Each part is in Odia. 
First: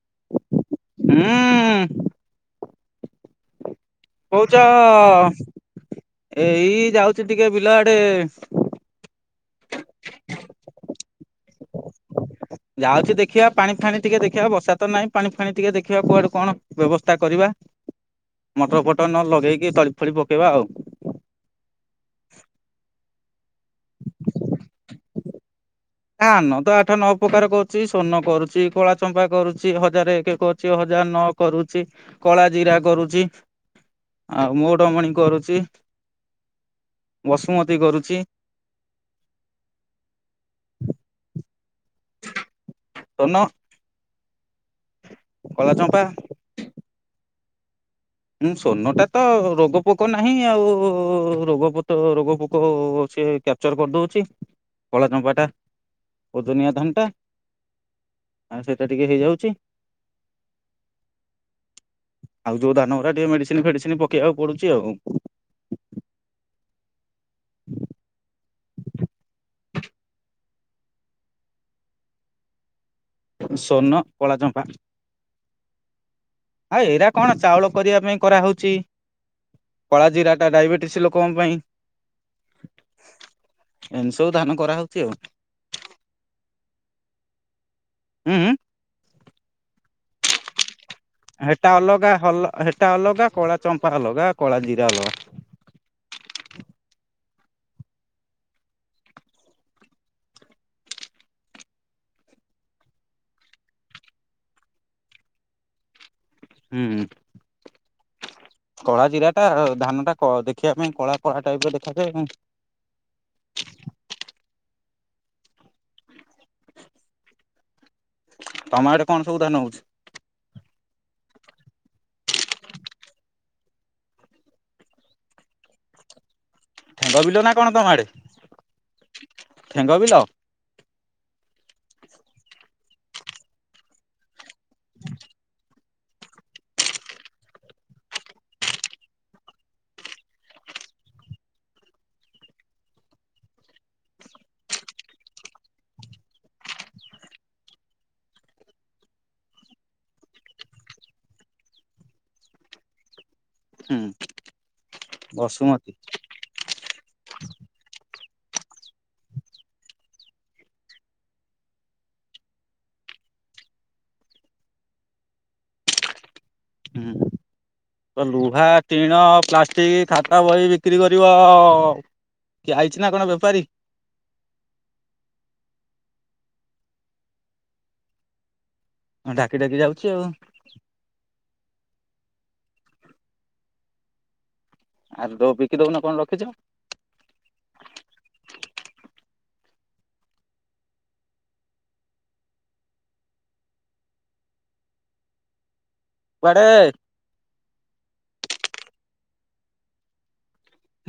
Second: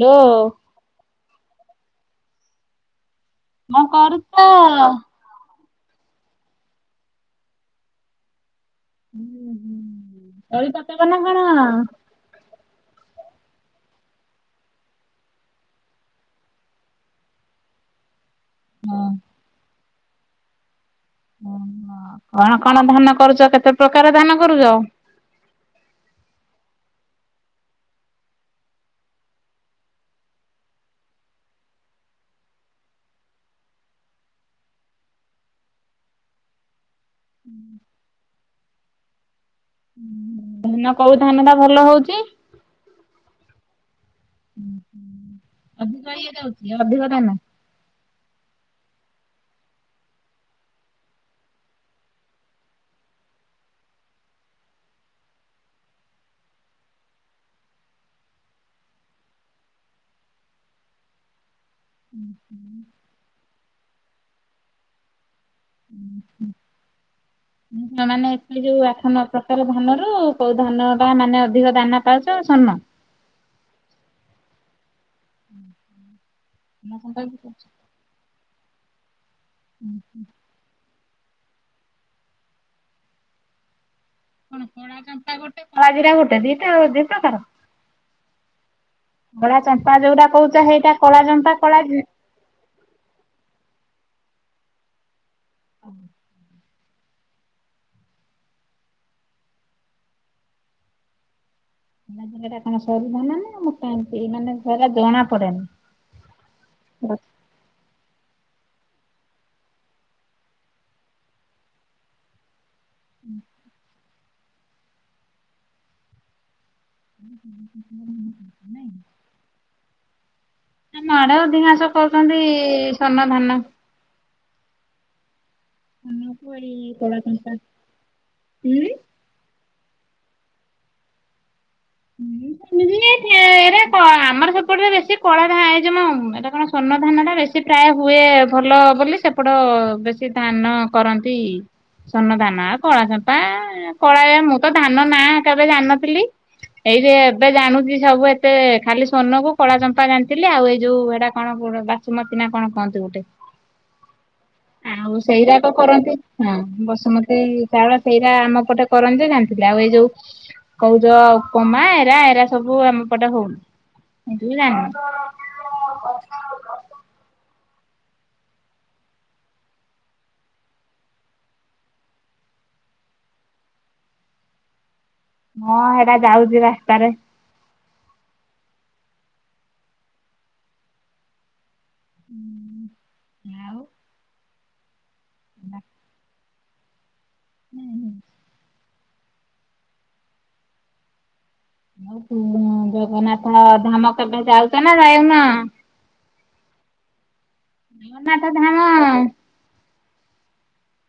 ଲ ହୁଁ, ମୁଁ କରୁ କହୁଚ, ଏଇ ଯାଉଚି ଟିକେ ବିଲ ଆଡେ। ଉଁ, ହଁ ତଳି କାଟ କଲେ କଣ? ଯାଉଛି ଦେଖିଆ, ପାଣି ଫାଣି ଟିକେ ଦେଖିବା ବର୍ଷା ତ ନାହିଁ ପାଣି ଫାଣି ଟିକେ ଦେଖିବା କୁଆଡୁ କଣ ବ୍ୟବସ୍ଥା କରିବା। [inaudible] ମଟର ଫଟର ହଁ ନ ଲଗେଇକି ତଳି ଫଳି ପକେଇବା ଆଉ। [inaudible] କଣ କଣ ଧାନ କରୁଚ, କେତେ ପ୍ରକାର ଧାନ କରୁଚ? ଧାନ ତ ଆଠ ନଅ ପ୍ରକାର କରୁଛି, ସର୍ଣ୍ଣ କରୁଚି, କଳା ଚମ୍ପା କରୁଚି, ହଜାର ଏକ କରୁଛି, ହଜାର ନଅ କରୁଚି, କଳା ଜିରା କରୁଚି। ଆଉ ମଉଢମଣି କରୁଛି, ବସୁମତୀ କରୁଛି। ଧାନ କୋଉ ଧାନ ଟା ଭଲ ହଉଚି? ସର୍ଣ୍ଣ। କଳା [inaudible] ଚମ୍ପା ଅଧିକା ଇଏ ଯାଉଛି, [inaudible] ଅଧିକ ଧାନ। ଉଁ, ସର୍ଣ୍ଣ ଟା ତ ରୋଗପୋକ ନାହିଁ, ଆଉ ରୋଗ ପୁତ ରୋଗ ପୋକ ଅଛି ଏ କେ ଚର କରିଦଉଛି, କଳା ଚମ୍ପା ଟା ଓଜନିଆ ଧାନଟା। ଆଉ ସେଇଟା ଟିକେ ହେଇଯାଉଚି। [unintelligible] ଆଉ ଯୋଉ ଧାନ ଗୁଡା ଟିକେ ମେଡିସିନ ଫେଡିସିନ ପକେଇବାକୁ ପଡୁଛି ଆଉ। ହୁଁ ହ। ମାନେ ଏଠ ଯୋଉ ଆଠ ନ ପ୍ରକାର ଧାନରୁ କୋଉ ଧାନ ବା ମାନେ ଅଧିକ ଦାନା ପାଉଛ ସ୍ଵର୍ଣ। ସ୍ଵର୍ଣ୍ଣ କଳାଚମ୍ପା। ହୁଁ ହଁ। ଆଉ ଏଇରା କଣ ଚାଉଳ କରିବା ପାଇଁ କରାହଉଛି। କଳା ଜିରା ଟା ଡାଇବେଟିସ ଲୋକଙ୍କ ପାଇଁ। ଏନ୍ତି ସବୁ ଦା କଣଳା ଗୋଟେ କଳା ଜିରା ଗୋଟେ ଦିଟା ଦି ପ୍ରକାର। ଉଁ ଉଁ କଳା ଚମ୍ପା ଯୋଉଟା କହୁଛ ସେଇଟା କଳା ଚମ୍ପା ହେଟା କଳା ଅଲଗା ହଲ ହେଟା ଅଲଗା କଳା ଚମ୍ପା ଅଲଗା କଳା ଜିରା ଅଲଗା। ହ। ଜାଗ ଟା କଣ ସରୁଧାନ ନା ମୋଟା ମୁଁ କାହିଁତି ମାନେ ଧରା ଜଣା ପଡେନି? ହୁଁ। କଳା ଜିରାଟା ଧାନ ଟା ଦେଖିବା ପାଇଁ କଳା କଳା ଟାଇପର ଦେଖାଯାଏ। ହୁଁ। [unintelligible] ତମ ଆଡେ କଣ ସବୁ ଧାନ ହଉଛି? ନା ଆମ ଆଡେ ଅଧିକାଂଶ କରୁଛନ୍ତି ସ୍ଵଣ୍ଣ ଧାନ। ଧାନକୁ ଏଇ କଳା ଠେଙ୍ଗ ବିଲ ନା ଚମ୍ପା କଣ ତମ ଆଡେ ଉଁ ଠେଙ୍ଗ ବିଲ? ରେ ଆମର ସେପଟରେ ବେଶୀ କଳା ଧା ଯେ ମୁଁ ଏଟା କଣ ସ୍ଵର୍ଣ୍ଣ ଧାନଟା ବେଶୀ ପ୍ରାୟ ହୁଏ ଭଲ ବୋଲି ସେପଟ ବେଶୀ ସେ ଧାନ କରନ୍ତି। ସ୍ଵର୍ଣ୍ଣ ଧାନ ଆଉ କଳା ଚପା କଳା ମୁଁ ତ ଧାନ ନା ହେରିକା ଜାଣିନଥିଲି। ଏଇ ଯେ ଏବେ ଜାଣୁଛି ସବୁ ଏତେ ଖାଲି ସ୍ଵର୍ଣ୍ଣକୁ କଳା ଚମ୍ପା ଜାଣିଥିଲି ଆଉ ଏଇ ଯୋଉ ଏଇଟା କଣ ପୁଣ ସୁମତିନା କଣ କହନ୍ତି ଗୋଟେ ହୁଁ ଆଉ ସେଇଯାକ ବସୁମତୀ କରନ୍ତି। ହଁ ବସୁମତୀ ଚାଉଳ ସେଇଟା ଆମ ପଟେ କରଚୁ ଜାଣିଥିଲେ ଆଉ ଏଇ ଯୋଉ କହୁଛ ଉପମା ଏରା ଏରା ସବୁ ଆମ ପଟେ ହଉନି ସେ ଜାଣିନ ହୁଁ। ତ ଲୁହା ଟିଣ ପ୍ଲାଷ୍ଟିକ ଖାତା ବହି ବିକ୍ରି କରିବ। କିଏ ଆଇଛି ନା କଣ ବେପାରୀ? ମୁଁ ସେଇଟା ଯାଉଛି ରାସ୍ତାରେ। ହଁ ଡାକି ଡାକି ଯାଉଛି ଆଉ ହଁ ଆଉ। ଆଉ ତୋ ବିକି ଦଉନ କଣ ରଖିଛ? ନାଇଁ ହଁ। ଜଗନ୍ନାଥ ଧାମ କେବେ ଯାଉଛ ନା ଯାଇନ? କୁଆଡେ? ଜଗନ୍ନାଥ ଧାମ।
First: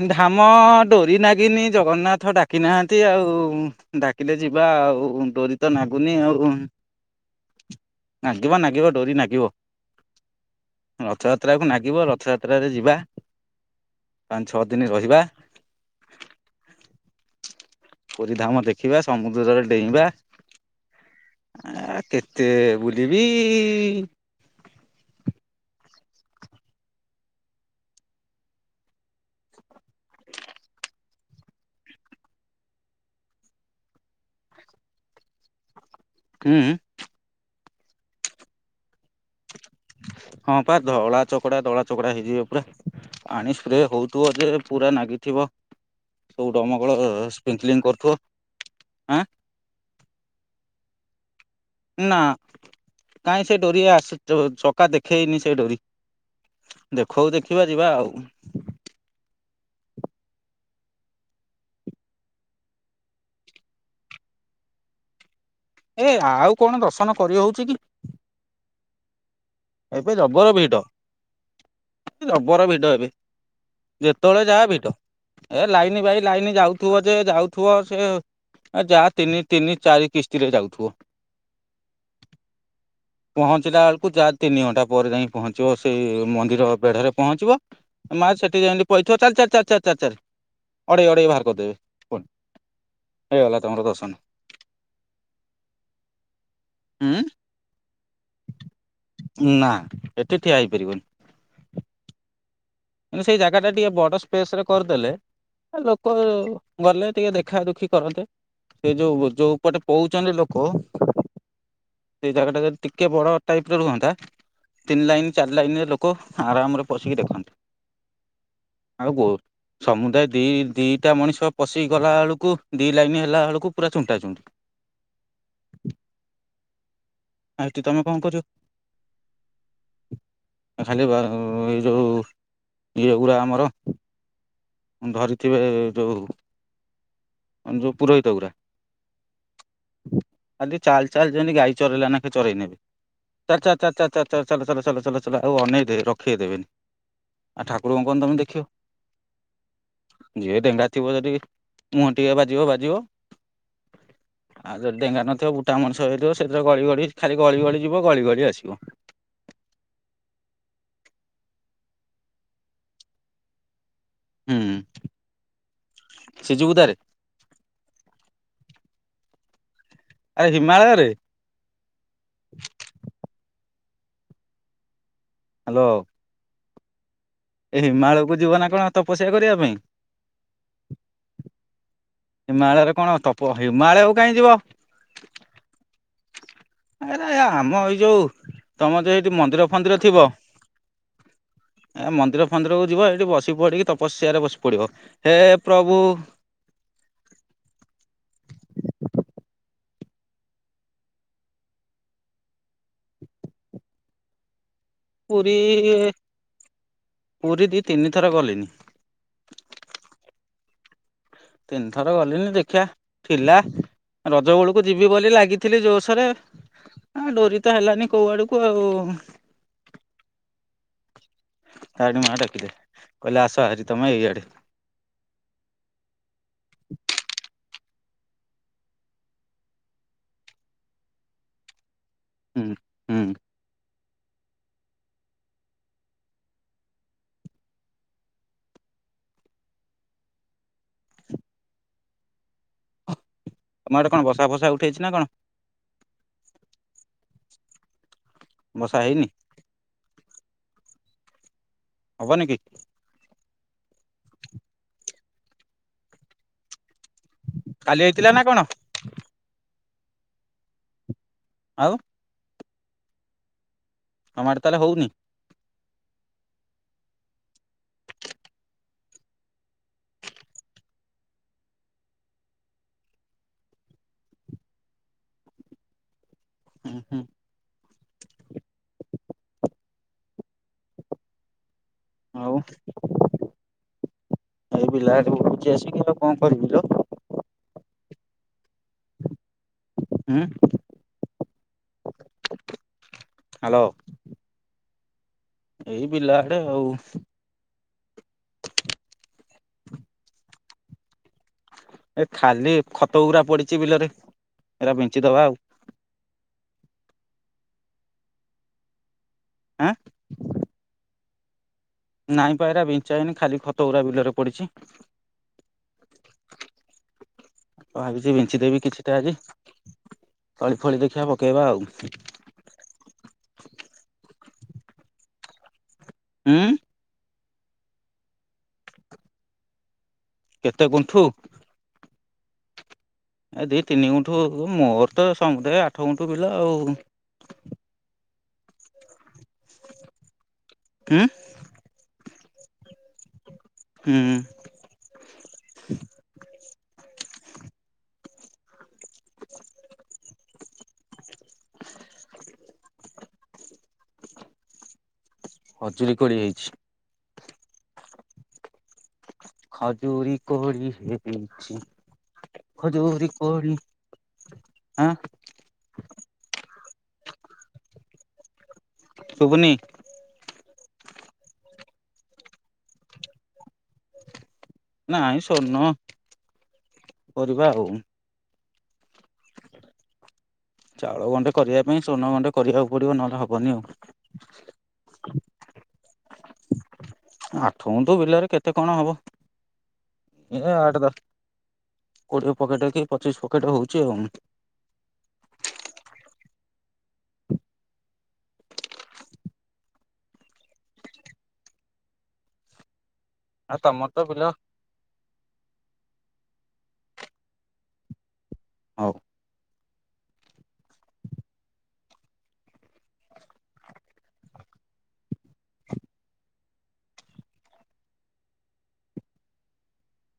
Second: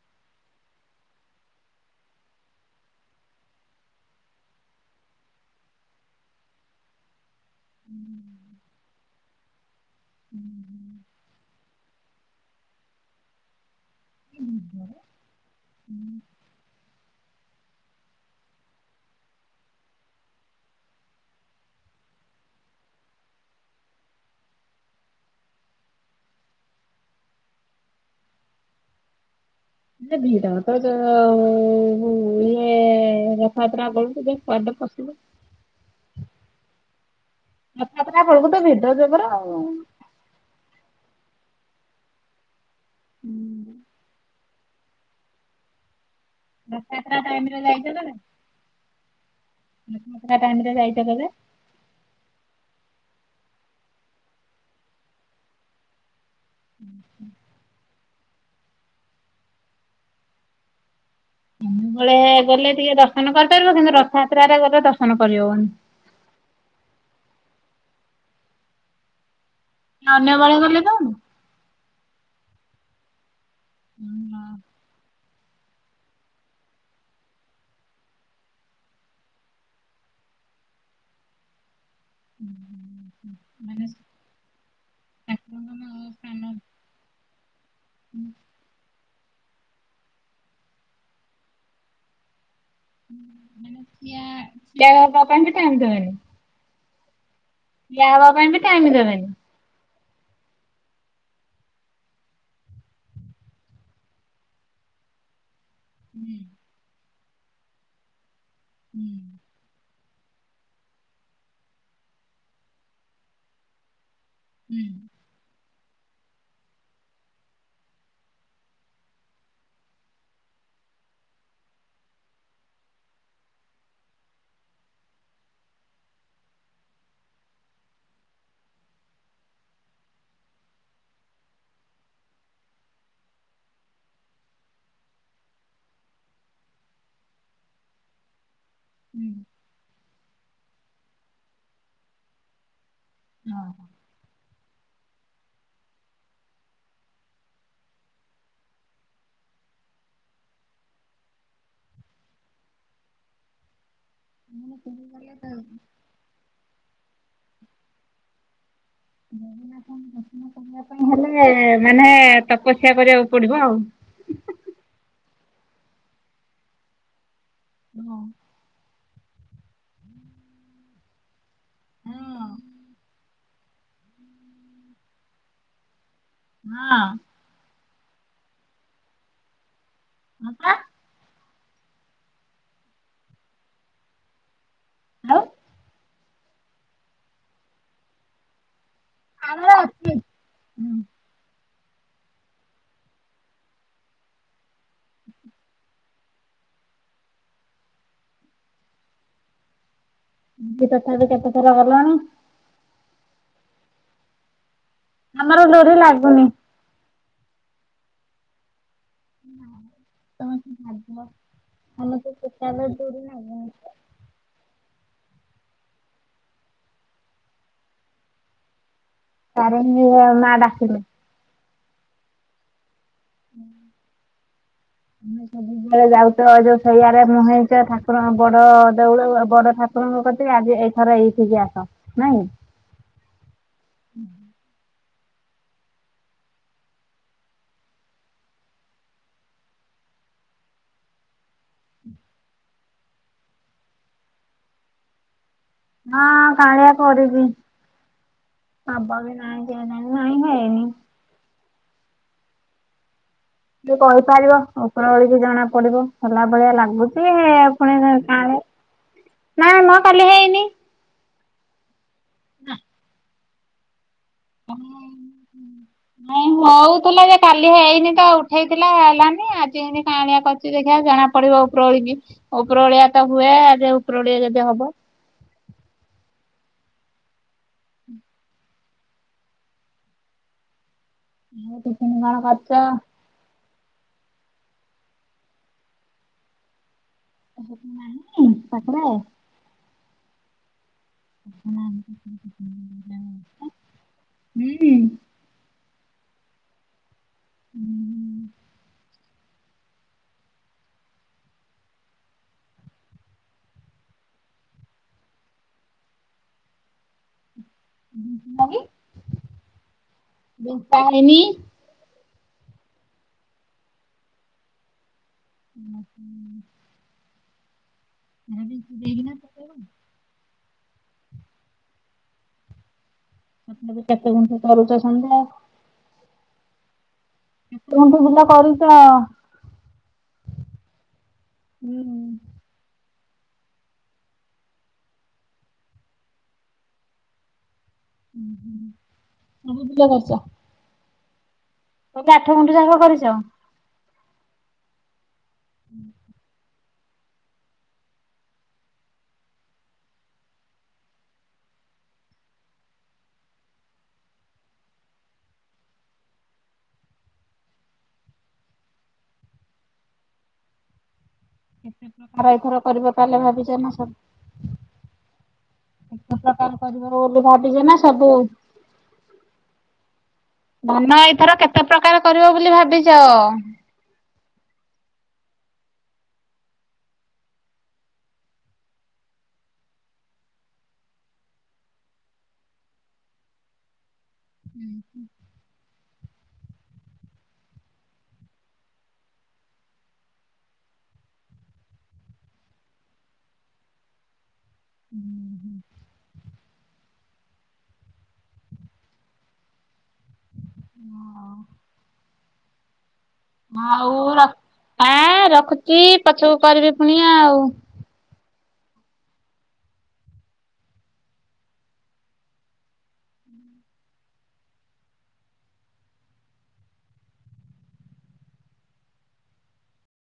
ଧାମ ଡୋରି ନାଗିନି ଜଗନ୍ନାଥ ଡାକି ନାହାନ୍ତି ଆଉ। ଡାକିଲେ ଯିବା ଆଉ ଡୋରି ତ ନାଗୁନି ଆଉ। ନାଗିବା ନାଗିବ ଡୋରି ନାଗିବ। ରଥଯାତ୍ରାକୁ ନାଗିବ ରଥଯାତ୍ରାରେ ଯିବା? ପାଞ୍ଚ ଛଅ ଦିନ ରହିବା। ପୁରୀ ଧାମ ଦେଖିବା ସମୁଦ୍ରରେ ଡେଇଁବା। ଆ କେତେ ବୁଲିବି? ନା ଧୀର ତ ଯୋ ଇଏ ରଥଯାତ୍ରା ବେଳକୁ ଯେ କୁଆଡେ଼ ପଶିବ? ହୁଁ। ରଥଯାତ୍ରା ବେଳକୁ ତ ଭିିଡ ଜବର ଆଉ ହଁ ପା ଧଳା ଚକଡା ଧଳା ଚକଡା ହେଇଯିବେ ପୁରା ଆଣି ସ୍ପ୍ରେ ହଉଥିବ ଯେ ପୁରା ନାଗିଥିବ ସବୁ ଦମକଳ ରଥଯାତ୍ରା ଟାଇମ୍ ରେ ଯାଇଛ ସ୍ପ୍ରିଙ୍କଲିଙ୍ଗ କରୁଥିବ ଆଁ ମକା ଟାଇମରେ ଯାଇତ କଲେ। ନା କାହିଁ ସେ ଡୋରି ଆସ ଚକା ଦେଖେଇନି ସେ ଡୋରି ଦେଖଉ ଦେଖିବା ଯିବା ଆଉ ସବୁବେଳେ ଗଲେ ଟିକେ ଦର୍ଶନ କରିପାରିବ କିନ୍ତୁ ରଥଯାତ୍ରରେ ଗଲେ ଦର୍ଶନ କରିହବନି। ଏ ଆଉ କଣ ଦର୍ଶନ କରିହଉଛି କି? ଏବେ ଯବର ବେଳେ ଭିଡ। ଗଲେ ଯାଉନୁ? ଜବର ଭିଡ ଏବେ ଯେତେବେଳେ ଯାଆ ଭିଡ। ଏ ଲାଇନ ଭାଇ ଲାଇନ ଯାଉଥିବ ଯେ ଯାଉଥିବ ସେ ଆ ଯାହା ତିନି ତିନି ଚାରି କିସ୍ତିରେ ଯାଉଥିବ। ପହଞ୍ଚିଲା ମାନେ ବେଳକୁ ଯାହା ତିନି ଘଣ୍ଟା ପରେ ଯାଇ ପହଞ୍ଚିବ ଠାକୁରଙ୍କର ସେଇ ସ୍ଥାନ ମନ୍ଦିର ବେଢ଼ାରେ ପହଞ୍ଚିବ। ମା ସେଠି ଯେମି ପଇଥିବ୍ ଚାଲ ଚାର ଚ ଚାର ଚାର ଚାର। ଅଡେଇ ଅଡେଇ ବାହାର କରିଦେବେ ପୁଣି। ଠିଆ ହେବା ପାଇଁ ବି ଟାଇମ ଦେବେଣି? ହୁଁ। ଠିଆ ହବା ପାଇଁ ବି ଟାଇମ ଦେବେନି? ନା ଏଠି ଠିଆ ହେଇପାରିବନି? ତେଣୁ ସେଇ ଜାଗା ଟା ଟିକେ ବଡ଼ ସ୍ପେସ ରେ କରିଦେଲେ ଲୋକ ହୁଁ ଗଲେ ଟିକେ ଦେଖା ଦୁଖି କରନ୍ତେ ସେ ହୁଁ ଯୋଉ ଯୋଉ ପଟେ କହୁଛନ୍ତି ଲୋକ ସେ ଜାଗାଟା ଟିକେ ବଡ଼ ଟାଇପ ର ରୁହନ୍ତା? ହୁଁ ତିନି ଲାଇନ ଚାରି ଲାଇନରେ ଲୋକ ଆରାମ ରେ ପଶିକି ଦେଖନ୍ତେ? ଆଉ କହୁ ସମୁଦାୟ ଦି ଦିଟା ମଣିଷ ପଶି ଗଲା ବେଳକୁ ଦି ଲାଇନ ହେଲା ବେଳକୁ ପୁରା ଚୁଣ୍ଟା ଚୁଣ୍ଟି। ଆଉ ହେଠି ତମେ କଣ କରିବ? ଖାଲି ଏଇ ଯୋଉ ଏଇ ଯୋଉ ଗୁଡା ଆମର ଧରିଥିବେ ଯୋଉ ଯୋଉ ପୁରୋହିତ ଗୁରା। ହୁଁ। ଆଜି ଚାଲ ଚାଲ ଜେନ୍ତି ଗାଈ ଚରେଇଲା ନା ଚରେଇ ନେଲା ଭଳିଆ। ଲ ହଁ। ଚାଲ ଚାଲ ଚାଲ ଚାଲ ଚାଲ ଆଉ ଅନେଇ ଦେ ରଖିେଇ ଦେବେନି ଆଉ ଠାକୁରଙ୍କୁ କଣ ତମେ ଦେଖିବ? ଯିଏ ଡେଙ୍ଗା ଥିବ ଯଠି ମୁହଁ ଟିକେ ବାଜିବ ବାଜିବ? ମାନେ ଆଉ ଯଦି ଡେଙ୍ଗା କହିଗଲେ ତ ନଥିବ ବୁଟା ମଣିଷ ହେଇଥିବ ସେଥିରେ ଗଳି ଗଳି ଖାଲି ଗଳି ଗଳି ଯିବ ଗଳି ଗଳି ଆସିବ। ଜଗନ୍ନାଥଙ୍କୁ ଦର୍ଶନ କରିବା ପାଇଁ ହେଲେ ମାନେ ତପସ୍ୟା କରିବାକୁ ପଡିବ ଆଉ ହୁଁ ସିଜୁ ବୁଦାରେ। ହଁ। ଆ ହିମାଳୟରେ। ହଁ। ହାଲୋ। ହଁ। ଏଇ ହିମାଳକୁ ଯିବ ନା କଣ, ତପସ୍ୟା କରିବା ପାଇଁ? ହଁ ପା। ହିମାଳୟରେ କଣ ତପ, ହିମାଳୟକୁ କାହିଁ ଯିବ? ଆଉ ଏ ଆରେ, ଆମ ଏଇ ଯୋଉ, ତମ ଦେର ଯଦି ମନ୍ଦିର ଆମର ଫନ୍ଦିର ଅଛି। ଥିବ? ଏ ମନ୍ଦିର ଫନ୍ଦିରକୁ ଯିବ, ଏଠି ବସି ପଡିକି ତପସ୍ୟାରେ ବସି ପଡିବ, ହେ ପ୍ରଭୁ ପୁରୀ ତଥାପି କେତେ ଥର ଗଲଣି? ପୁରୀ, ଆମର ଡୋରି ଲାଗୁନି। ପୁରୀ ଦି ତିନିଥର ଗଲିଣିି। ନା, ତମେ କେବେ ଭାବିଲ? ତିନିଥର ଗଲିଣିି ଦେଖିଆ, ଥିଲା, ରଜବେଳକୁ ଯିବି ବୋଲି ଲାଗିଥିଲି ଜୋସରେ ହଁ, ଡୋରି ତ ହେଲାନି କୋଉ ଆଡକୁ ଆଉ। ତାରିଣୀ ଯିବା ମାଆ ଡାକିଲେ। ତାରିଣୀ ମା ଡାକିଲେ, କହିଲେ ଆସ ହାରି ତମେ ଏଇଆଡେ। ତମେ ସବୁ ବେଳେ ଯାଉଚ, ଯୋଉ ସେଇଆଡ଼େ ମୁହେଁ ଇଚ, ଠାକୁରଙ୍କ ବଡ ଦେଉଳ ବଡ ଠାକୁର ଠାକୁରଙ୍କ କତିକି, ଆଜି ଆଜି ଏଇଥର ଏଇଠିକି ଆସ, ନାଇଁ? ହୁଁ। ହୁଁ ତମ ଆଡେ କଣ ବସା ଫସା ଉଠେଇଚି ନା କଣ? ହଁ, କାଳିଆ କରିଚି, ବର୍ଷା ଶବ ହେଇନି ବି ନାହିଁ। ସେ ନାଇ, ନାଇଁ ହେଇନି। ହବନି କି? କିଏ କହିପାରିବ, ଉପର ଓଳିକି ଜଣା ପଡିବ, ହେଲା ଭଳିଆ ଲାଗୁଚି ଇ ଇ। କାଲି ହେଇଥିଲା ନା କଣ [unintelligible] ନାଇଁମ, କାଲି ହେଇନି। ଆଉ ନା। ତମ ଆଡେ ତାଲେ ହଉନି? ହୁଁ। ନାଇଁ ହଉଥିଲା ଯେ, କାଲି ହେଇନି ତ, ଉଠେଇଥିଲା ହେଲାନି, ଆଜି ଏଇନେ କାଆଁଳିଆ କରି ସେ ଦେଖିବା, ଜଣା ପଡିବ ଉପର ଓଳିିକି, ଉପର ଓଳିଆ ତ ହୁଏ, ଆ ଉପରଳିଆ ଯଦି ହବ? ହୁଁ ହୁଁ। ମୁଁ ତ [unintelligible] ଆଉ, ଏଇ ବିଲ ଆଡେ ବୁଲୁଚି ଆସିକି, ଆଉ କଣ କରିବି ଲୋ? ଏ ସେଠି ନାହିଁକି, ପାଖରେ? ଉଁ। ହାଲୋ [unintelligible] ଏଇ ବିଲ ଆଡେ ଆଉ। ହୁଁ ହୁଁ। ଏ ଖାଲି ଖତ ଗୁରା ପଡିଚି ବିଲରେ, ଏଇଟା ବିଞ୍ଚିଦବା ଆଉ। ବିଞ୍ଚିଲନି, ଆଁ ବିଞ୍ଚା ହେଇନି? ନାଇଁ ପା, ଏଇରା ବିଞ୍ଚାହେଇନି, ଖାଲି ଖତ ଗୁରା ବିଲରେ ପଡିଚି। [unintelligible] ହଁ, ଭାବିଚି ବିଞ୍ଚିଦେବି କିଛିଟା ଆଜି, ତଳି ଫଳି ଦେଖିଆ ପକେଇବା ଆଉ। ତଥାପି କେତେ ଗୁଣ୍ଠୁ କରୁଚ ସମୁଦାୟ? ଉଁ। କେମିତି ବିଲ କରିଛ? କେତେ ଗୁଣ୍ଠୁ? ହୁଁ। ଏ ଦି ତିନି ଗୁଣ୍ଠୁ ମୋର ତ ସମୁଦାୟ ଆଠ ଗୁଣ୍ଠୁ ବିଲ ଆଉ। ଉଁ ହୁଁ ସବୁ ବିଲ କରିଚ? ଉଁ। ମୁଁ କହିଲି ଆଠ ଗୁଣ୍ଠୁ ଯାକ କରିଛ? ହୁଁ। ଉଁ ହୁଁ। ଖଜୁରୀ କୋଳି ହେଇଛି। ଖଜୁରି କୋଳି ହେ ହେଇଚି। କେତେ ପ୍ରକାର ଏଇଥର କରିବ ତାହେଲେ ଭାବିଛ ନା ସବୁ? ଆଁ କେତେ ପ୍ରକାର କରିବ ବୋଲି ଭାବିଚ ନା ସବୁ? ଶୁବୁନି? ଧାନ ଏଇଥର କେତେ ପ୍ରକାର କରିବ ବୋଲି ଭାବିଚ? ନାଇଁ ସୋର୍ଣ୍ଣ କରିବା ଆଉ। ଚାଉଳ ଗଣ୍ଡେ କରିବା ପାଇଁ ସ୍ଵର୍ଣ୍ଣ ଗଣ୍ଡେ କରିବାକୁ ପଡିବ ନହେଲେ ହବନି ଆଉ। ଉଁ ହୁଁ। ଆଠଗୁଣ୍ଠୁ ବିଲରେ କେତେ କଣ ହବ। ଏ ଆଠ ଦଶ କୋଡିଏ ପକେଟ କି ପଚିଶି ପକେଟ ହଉଛି ଆଉ। ହୁଁ ହୁଁ। ହଁ। ତମର ଆଉ ତ ବିଲ ର ଆଁ ରଖୁଛି ପଛୁକୁ କରିବି ପୁଣି ଆଉ। ହଉ।